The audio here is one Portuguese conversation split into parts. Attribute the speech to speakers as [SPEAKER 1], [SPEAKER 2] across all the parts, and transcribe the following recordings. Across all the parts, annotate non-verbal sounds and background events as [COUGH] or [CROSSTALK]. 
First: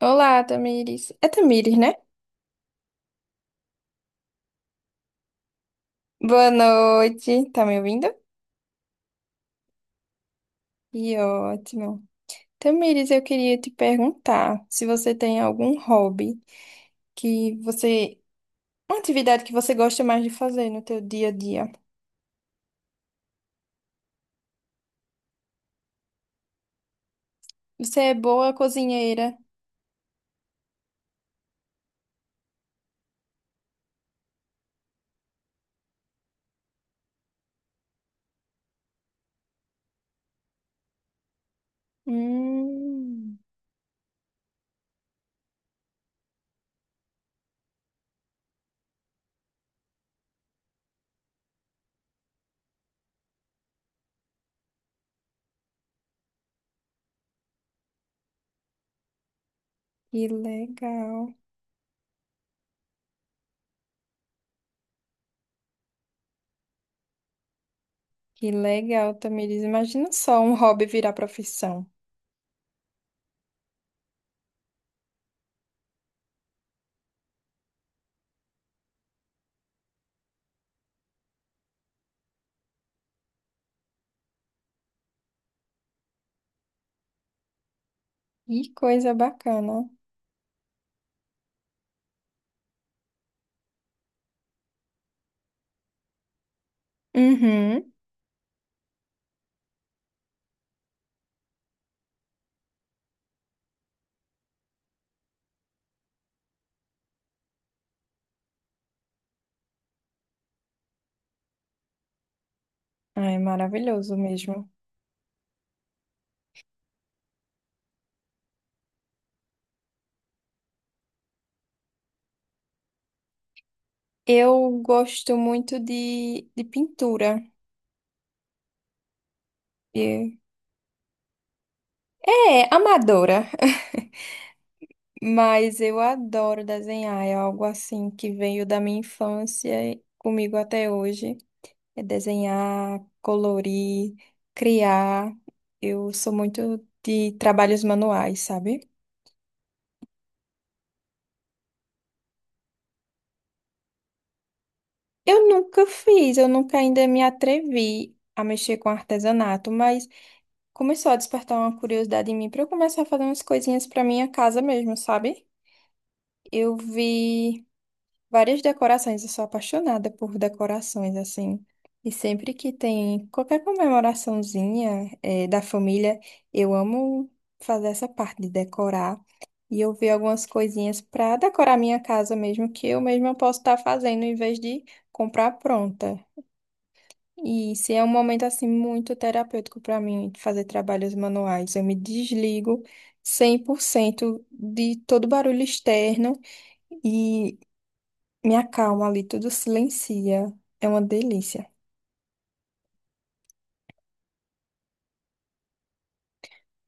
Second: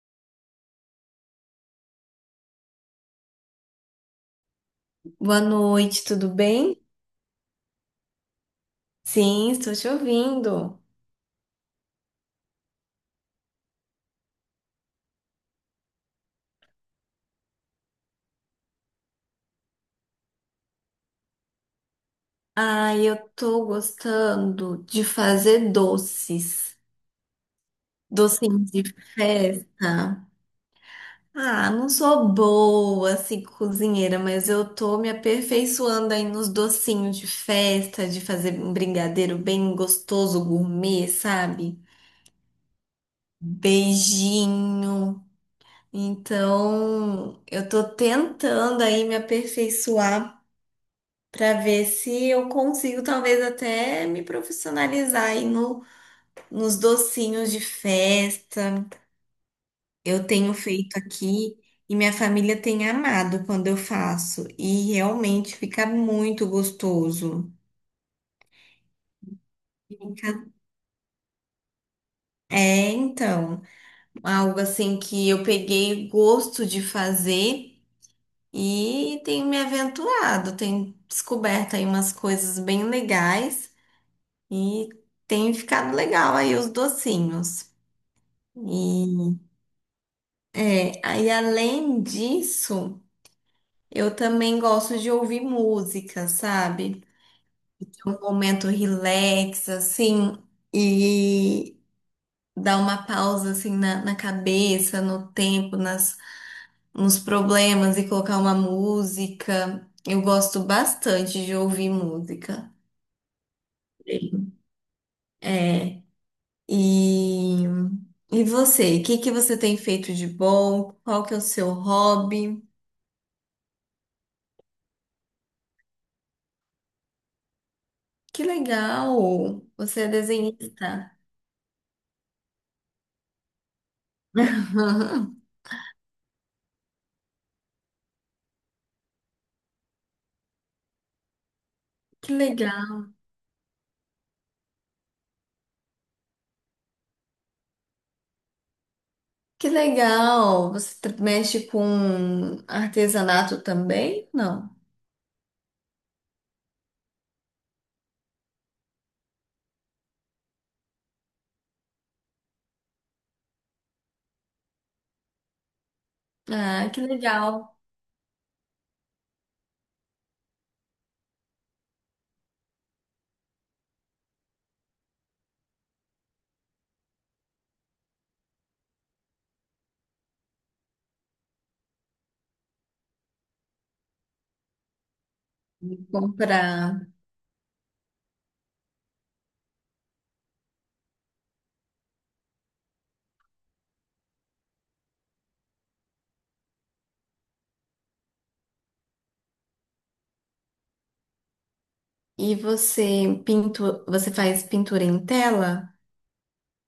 [SPEAKER 1] Olá, Tamires. É Tamires, né?
[SPEAKER 2] Boa noite, tudo
[SPEAKER 1] Boa
[SPEAKER 2] bem?
[SPEAKER 1] noite. Tá me ouvindo?
[SPEAKER 2] Sim, estou te ouvindo.
[SPEAKER 1] Que ótimo. Tamires, eu queria te perguntar se você tem algum hobby que você. Uma atividade que você gosta mais de fazer no teu dia a dia.
[SPEAKER 2] Ah, eu tô gostando de fazer doces,
[SPEAKER 1] Você é boa
[SPEAKER 2] docinhos de
[SPEAKER 1] cozinheira.
[SPEAKER 2] festa. Ah, não sou boa assim cozinheira, mas eu tô me aperfeiçoando aí nos docinhos de festa, de fazer um brigadeiro bem gostoso, gourmet, sabe?
[SPEAKER 1] Hum,
[SPEAKER 2] Beijinho. Então, eu tô tentando aí me aperfeiçoar, para ver se eu consigo talvez até me profissionalizar aí no, nos docinhos de festa. Eu
[SPEAKER 1] que
[SPEAKER 2] tenho feito
[SPEAKER 1] legal.
[SPEAKER 2] aqui e minha família tem amado quando eu faço e realmente fica muito gostoso.
[SPEAKER 1] Que legal, Tamires. Imagina só
[SPEAKER 2] Fica-
[SPEAKER 1] um hobby virar profissão.
[SPEAKER 2] É, então, algo assim que eu peguei gosto de fazer. E tenho me aventurado, tenho descoberto aí umas coisas bem legais e tem ficado legal aí os docinhos.
[SPEAKER 1] Que coisa
[SPEAKER 2] E,
[SPEAKER 1] bacana.
[SPEAKER 2] aí além disso, eu também gosto de ouvir música, sabe? Ter
[SPEAKER 1] Uhum.
[SPEAKER 2] um momento relax, assim, e dar uma pausa, assim, na cabeça, no tempo, nos problemas e colocar uma música. Eu gosto bastante de ouvir música.
[SPEAKER 1] Ai, maravilhoso mesmo.
[SPEAKER 2] É, e, e você? O que que você tem feito de bom? Qual que é o seu hobby?
[SPEAKER 1] Eu gosto muito de pintura.
[SPEAKER 2] Que legal! Você é
[SPEAKER 1] E-
[SPEAKER 2] desenhista.
[SPEAKER 1] É, amadora, [LAUGHS]
[SPEAKER 2] [LAUGHS]
[SPEAKER 1] mas eu adoro desenhar. É algo assim que veio da minha infância e comigo até hoje. É
[SPEAKER 2] Que
[SPEAKER 1] desenhar,
[SPEAKER 2] legal.
[SPEAKER 1] colorir, criar. Eu sou muito de trabalhos manuais, sabe?
[SPEAKER 2] Que legal. Você mexe com artesanato também? Não.
[SPEAKER 1] Eu nunca fiz, eu nunca ainda me atrevi a mexer com artesanato, mas começou a despertar uma curiosidade em mim para eu começar a fazer umas coisinhas para minha casa mesmo, sabe? Eu
[SPEAKER 2] Ah, que legal.
[SPEAKER 1] vi várias decorações, eu sou apaixonada por decorações, assim. E sempre que tem qualquer comemoraçãozinha, da família, eu amo fazer essa parte de decorar. E eu vi algumas coisinhas para decorar minha casa mesmo, que eu mesma posso estar fazendo em vez de comprar pronta.
[SPEAKER 2] Comprar.
[SPEAKER 1] E se é um momento assim muito terapêutico para mim fazer trabalhos manuais, eu me desligo 100% de todo barulho externo. Me acalma ali, tudo silencia. É uma delícia.
[SPEAKER 2] E você você faz pintura em tela?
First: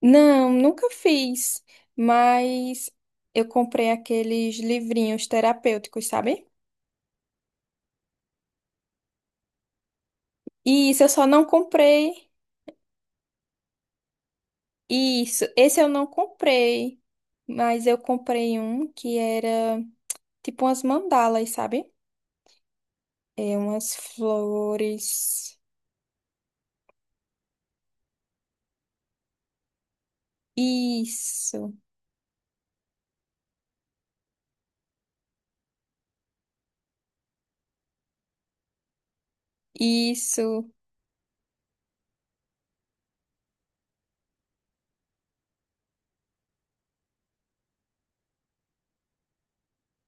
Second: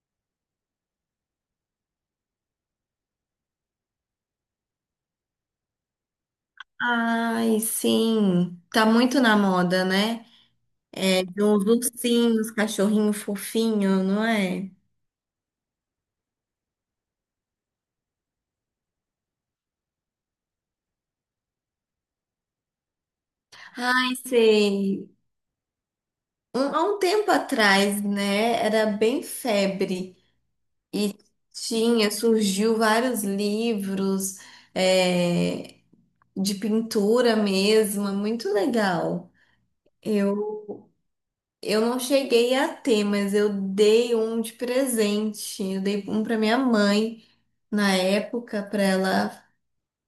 [SPEAKER 1] Não, nunca fiz, mas eu comprei aqueles livrinhos terapêuticos, sabe?
[SPEAKER 2] Ai, sim. Tá muito na moda, né?
[SPEAKER 1] E isso, eu
[SPEAKER 2] É
[SPEAKER 1] só
[SPEAKER 2] de
[SPEAKER 1] não
[SPEAKER 2] uns
[SPEAKER 1] comprei.
[SPEAKER 2] ursinhos, cachorrinho fofinho, não é?
[SPEAKER 1] Isso, esse eu não comprei, mas eu comprei um que era tipo umas mandalas, sabe? É umas
[SPEAKER 2] Ai, sei.
[SPEAKER 1] flores.
[SPEAKER 2] Há um tempo atrás, né? Era bem febre. E
[SPEAKER 1] Isso,
[SPEAKER 2] surgiu vários livros, é, de pintura mesmo, é muito legal.
[SPEAKER 1] isso.
[SPEAKER 2] Eu, eu não cheguei a ter, mas eu dei um de presente. Eu dei um para minha mãe na época, para ela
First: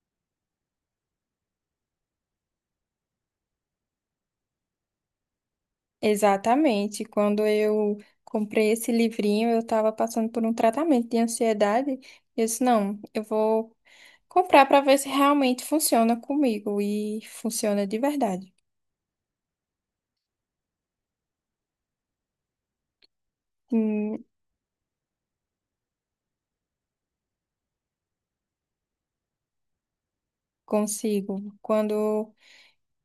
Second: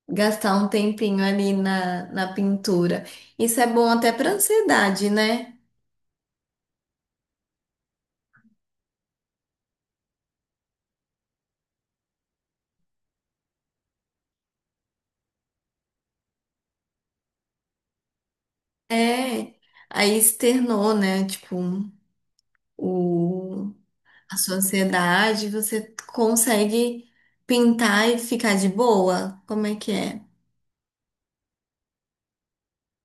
[SPEAKER 2] gastar um tempinho ali na pintura. Isso é bom até para ansiedade, né?
[SPEAKER 1] Exatamente. Quando eu comprei esse livrinho, eu estava passando por um tratamento de ansiedade. E eu disse, não, eu vou comprar para ver se realmente funciona comigo. E funciona de verdade.
[SPEAKER 2] É, aí externou, né? Tipo, o
[SPEAKER 1] Hum,
[SPEAKER 2] a sua ansiedade, você consegue pintar e ficar de boa? Como é que é?
[SPEAKER 1] consigo. Quando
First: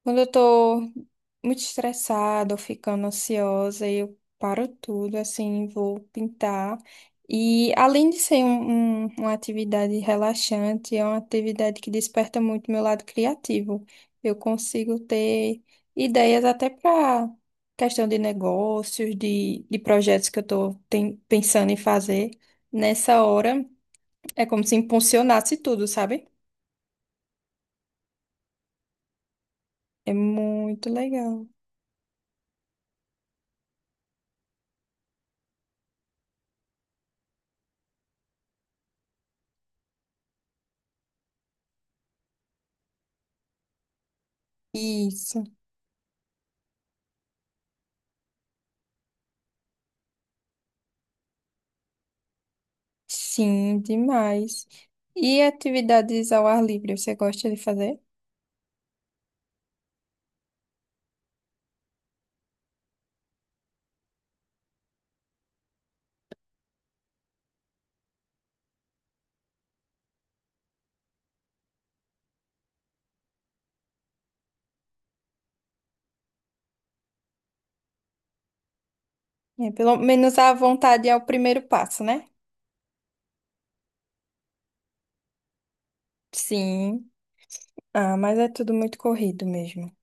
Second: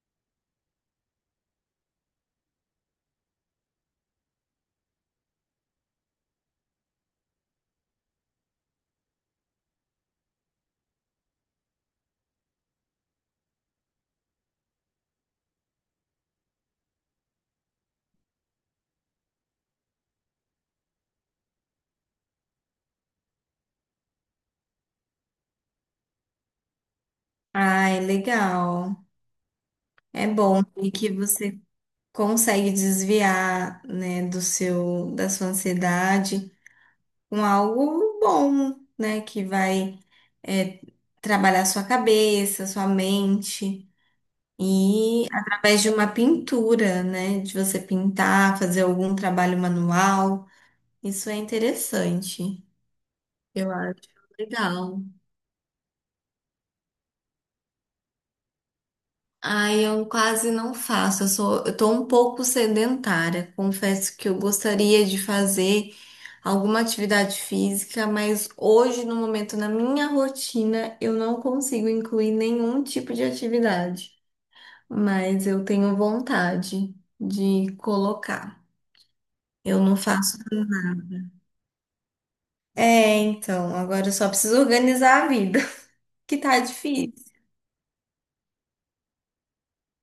[SPEAKER 1] Quando eu tô muito estressada ou ficando ansiosa, eu paro tudo, assim, vou pintar. E além de ser uma atividade relaxante, é uma atividade que desperta muito meu lado criativo. Eu consigo ter ideias até para questão de negócios, de projetos que eu estou pensando em fazer. Nessa hora, é como se impulsionasse tudo, sabe?
[SPEAKER 2] Ai, legal.
[SPEAKER 1] É
[SPEAKER 2] É bom
[SPEAKER 1] muito
[SPEAKER 2] e que
[SPEAKER 1] legal.
[SPEAKER 2] você consegue desviar, né, da sua ansiedade com algo bom, né, que vai é, trabalhar sua cabeça, sua mente e
[SPEAKER 1] Isso.
[SPEAKER 2] através de uma pintura, né, de você pintar, fazer algum trabalho manual. Isso é interessante. Eu
[SPEAKER 1] Sim,
[SPEAKER 2] acho
[SPEAKER 1] demais.
[SPEAKER 2] legal.
[SPEAKER 1] E atividades ao ar livre, você gosta de fazer?
[SPEAKER 2] Ai, eu quase não faço. Eu tô um pouco sedentária. Confesso que eu gostaria de fazer alguma atividade física, mas hoje, no momento, na minha rotina, eu não consigo incluir nenhum tipo de atividade. Mas eu tenho vontade de colocar.
[SPEAKER 1] É,
[SPEAKER 2] Eu
[SPEAKER 1] pelo
[SPEAKER 2] não
[SPEAKER 1] menos
[SPEAKER 2] faço.
[SPEAKER 1] a vontade é o primeiro passo, né?
[SPEAKER 2] É, então, agora eu só preciso organizar a vida, [LAUGHS] que tá
[SPEAKER 1] Sim.
[SPEAKER 2] difícil.
[SPEAKER 1] Ah, mas é tudo muito corrido mesmo,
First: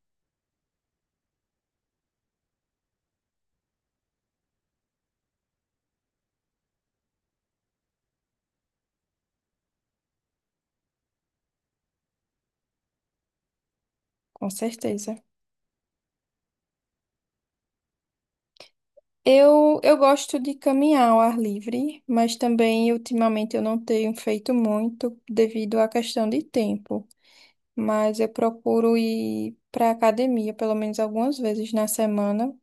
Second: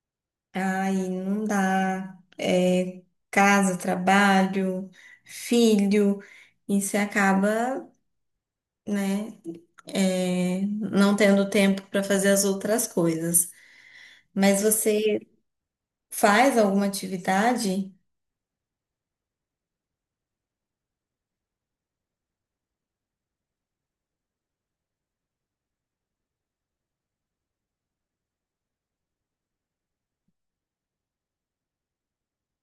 [SPEAKER 2] Ai, não dá. É, casa, trabalho, filho, e você acaba, né, não tendo tempo para fazer as outras coisas.
[SPEAKER 1] com
[SPEAKER 2] Mas você
[SPEAKER 1] certeza.
[SPEAKER 2] faz alguma atividade?
[SPEAKER 1] Eu gosto de caminhar ao ar livre, mas também ultimamente eu não tenho feito muito devido à questão de tempo. Mas eu procuro ir para academia pelo menos algumas vezes na semana.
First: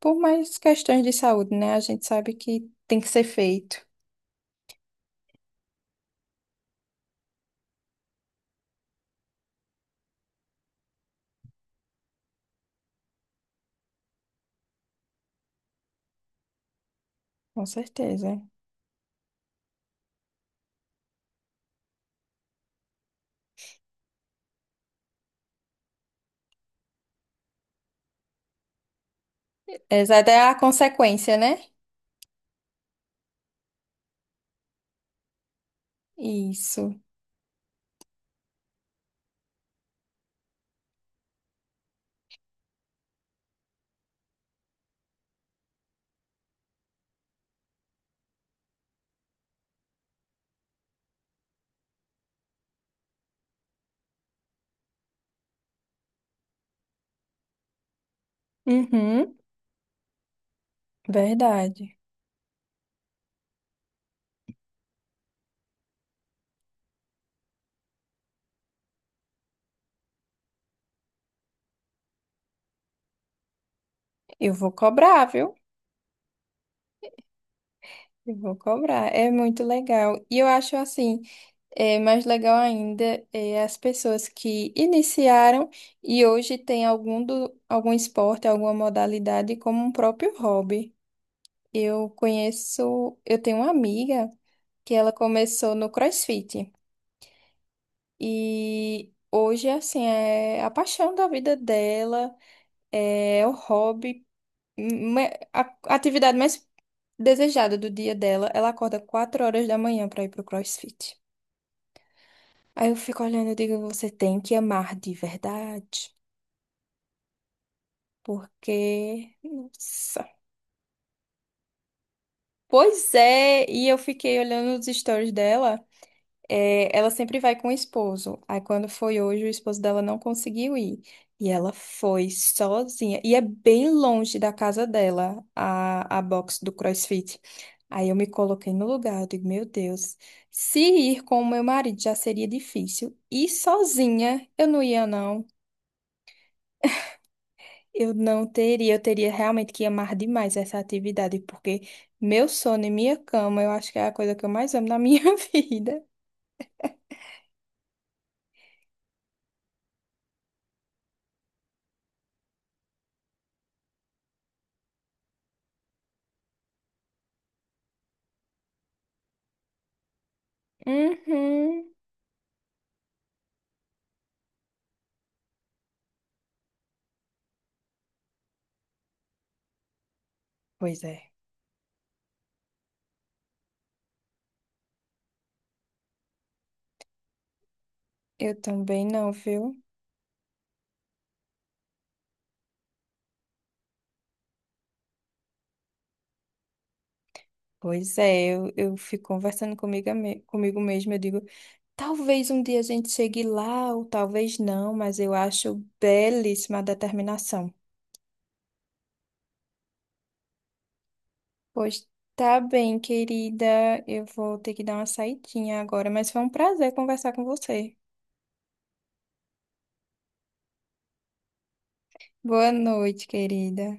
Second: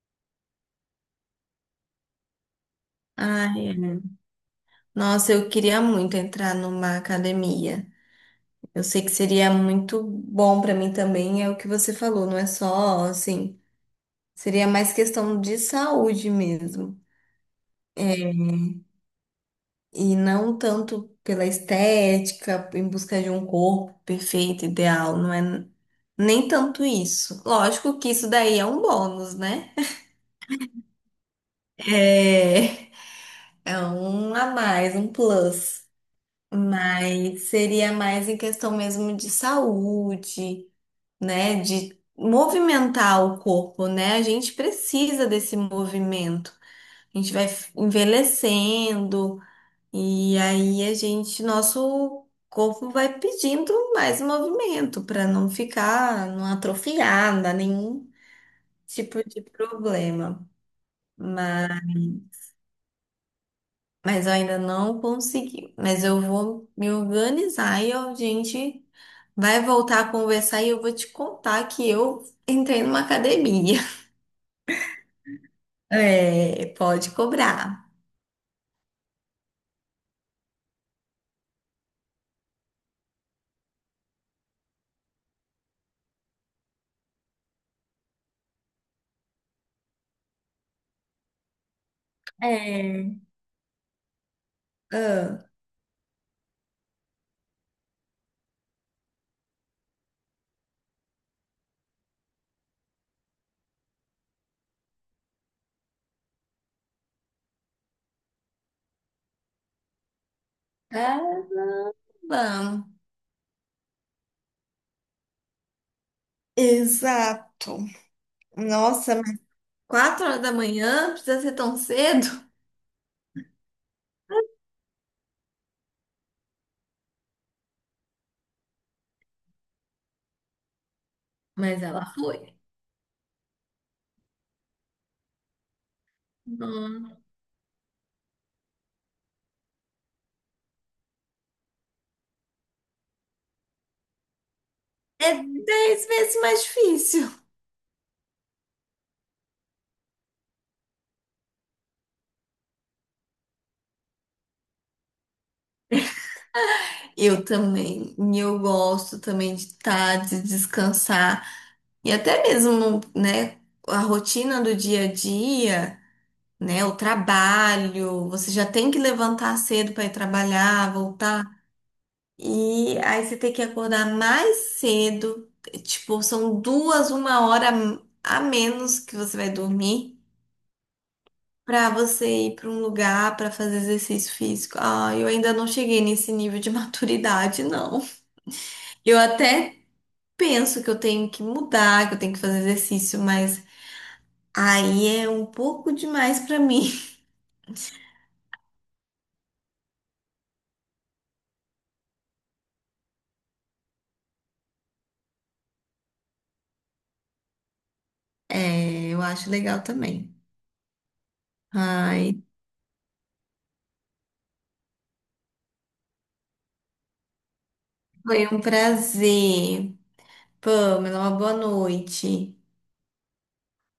[SPEAKER 1] Por mais questões de saúde, né? A gente sabe que tem que ser
[SPEAKER 2] Ai,
[SPEAKER 1] feito.
[SPEAKER 2] nossa, eu queria muito entrar numa academia. Eu sei que seria muito bom para mim também, é o que você falou, não é só assim, seria mais questão de saúde mesmo.
[SPEAKER 1] Com
[SPEAKER 2] É,
[SPEAKER 1] certeza.
[SPEAKER 2] e não tanto pela estética, em busca de um corpo perfeito, ideal, não é nem tanto isso. Lógico que isso daí é um bônus, né?
[SPEAKER 1] Essa é a consequência, né?
[SPEAKER 2] É, é um a mais, um plus.
[SPEAKER 1] Isso.
[SPEAKER 2] Mas seria mais em questão mesmo de saúde, né? De movimentar o corpo, né? A gente precisa desse movimento. A gente vai envelhecendo. E aí nosso corpo vai pedindo mais movimento para não ficar, não atrofiar, dar nenhum tipo
[SPEAKER 1] Uhum,
[SPEAKER 2] de problema. Mas,
[SPEAKER 1] verdade.
[SPEAKER 2] mas eu ainda não consegui. Mas eu vou me organizar e a gente vai voltar a conversar e eu vou te contar que eu entrei numa academia. [LAUGHS]
[SPEAKER 1] Eu vou cobrar, viu?
[SPEAKER 2] É, pode cobrar.
[SPEAKER 1] Eu vou cobrar. É muito legal. E eu acho assim. É, mais legal ainda é as pessoas que iniciaram e hoje têm algum, do, algum esporte, alguma modalidade como um próprio hobby. Eu
[SPEAKER 2] É.
[SPEAKER 1] conheço, eu tenho uma amiga que ela
[SPEAKER 2] Ah,
[SPEAKER 1] começou no CrossFit e hoje, assim, é a paixão da vida dela, é o hobby, é a atividade mais desejada do dia dela. Ela acorda 4 horas da manhã para ir pro CrossFit.
[SPEAKER 2] tá bom.
[SPEAKER 1] Aí eu fico olhando e digo, você tem que amar de verdade,
[SPEAKER 2] Exato. Nossa,
[SPEAKER 1] porque,
[SPEAKER 2] Quatro
[SPEAKER 1] nossa.
[SPEAKER 2] horas da manhã, precisa ser tão cedo?
[SPEAKER 1] Pois é, e eu fiquei olhando os stories dela. É, ela sempre vai com o esposo. Aí quando foi hoje, o esposo dela não conseguiu ir. E ela
[SPEAKER 2] Mas ela
[SPEAKER 1] foi
[SPEAKER 2] foi.
[SPEAKER 1] sozinha. E é bem longe da casa dela, a box do
[SPEAKER 2] Hum.
[SPEAKER 1] CrossFit. Aí eu me coloquei no lugar, eu digo, meu Deus, se ir com o meu marido já seria difícil. E sozinha, eu não ia,
[SPEAKER 2] É
[SPEAKER 1] não.
[SPEAKER 2] 10 vezes mais difícil.
[SPEAKER 1] Eu não teria, eu teria realmente que amar demais essa atividade, porque meu sono e minha cama, eu acho que é a coisa que eu mais amo na minha [LAUGHS] vida.
[SPEAKER 2] Eu também, e eu gosto também de descansar. E até mesmo, né, a rotina do dia a dia, né, o trabalho, você já tem que levantar cedo para ir trabalhar, voltar.
[SPEAKER 1] Uhum.
[SPEAKER 2] E aí você tem que acordar mais cedo, tipo, são duas, 1 hora a menos que você vai dormir,
[SPEAKER 1] Pois é.
[SPEAKER 2] para você ir para um lugar para fazer exercício físico. Ah, eu ainda não cheguei nesse nível de [LAUGHS] maturidade, não.
[SPEAKER 1] Eu também
[SPEAKER 2] Eu
[SPEAKER 1] não, viu?
[SPEAKER 2] até penso que eu tenho que mudar, que eu tenho que fazer exercício, mas aí é um pouco demais para mim. [LAUGHS]
[SPEAKER 1] Pois é, eu fico conversando comigo, comigo mesma, eu digo, talvez um dia a gente chegue lá, ou talvez não, mas eu acho belíssima a determinação.
[SPEAKER 2] É, eu acho legal também.
[SPEAKER 1] Pois
[SPEAKER 2] Ai,
[SPEAKER 1] tá bem, querida. Eu vou ter que dar uma saidinha agora, mas foi um prazer conversar com você.
[SPEAKER 2] foi um prazer. Pamela, uma boa noite.
[SPEAKER 1] Boa noite, querida.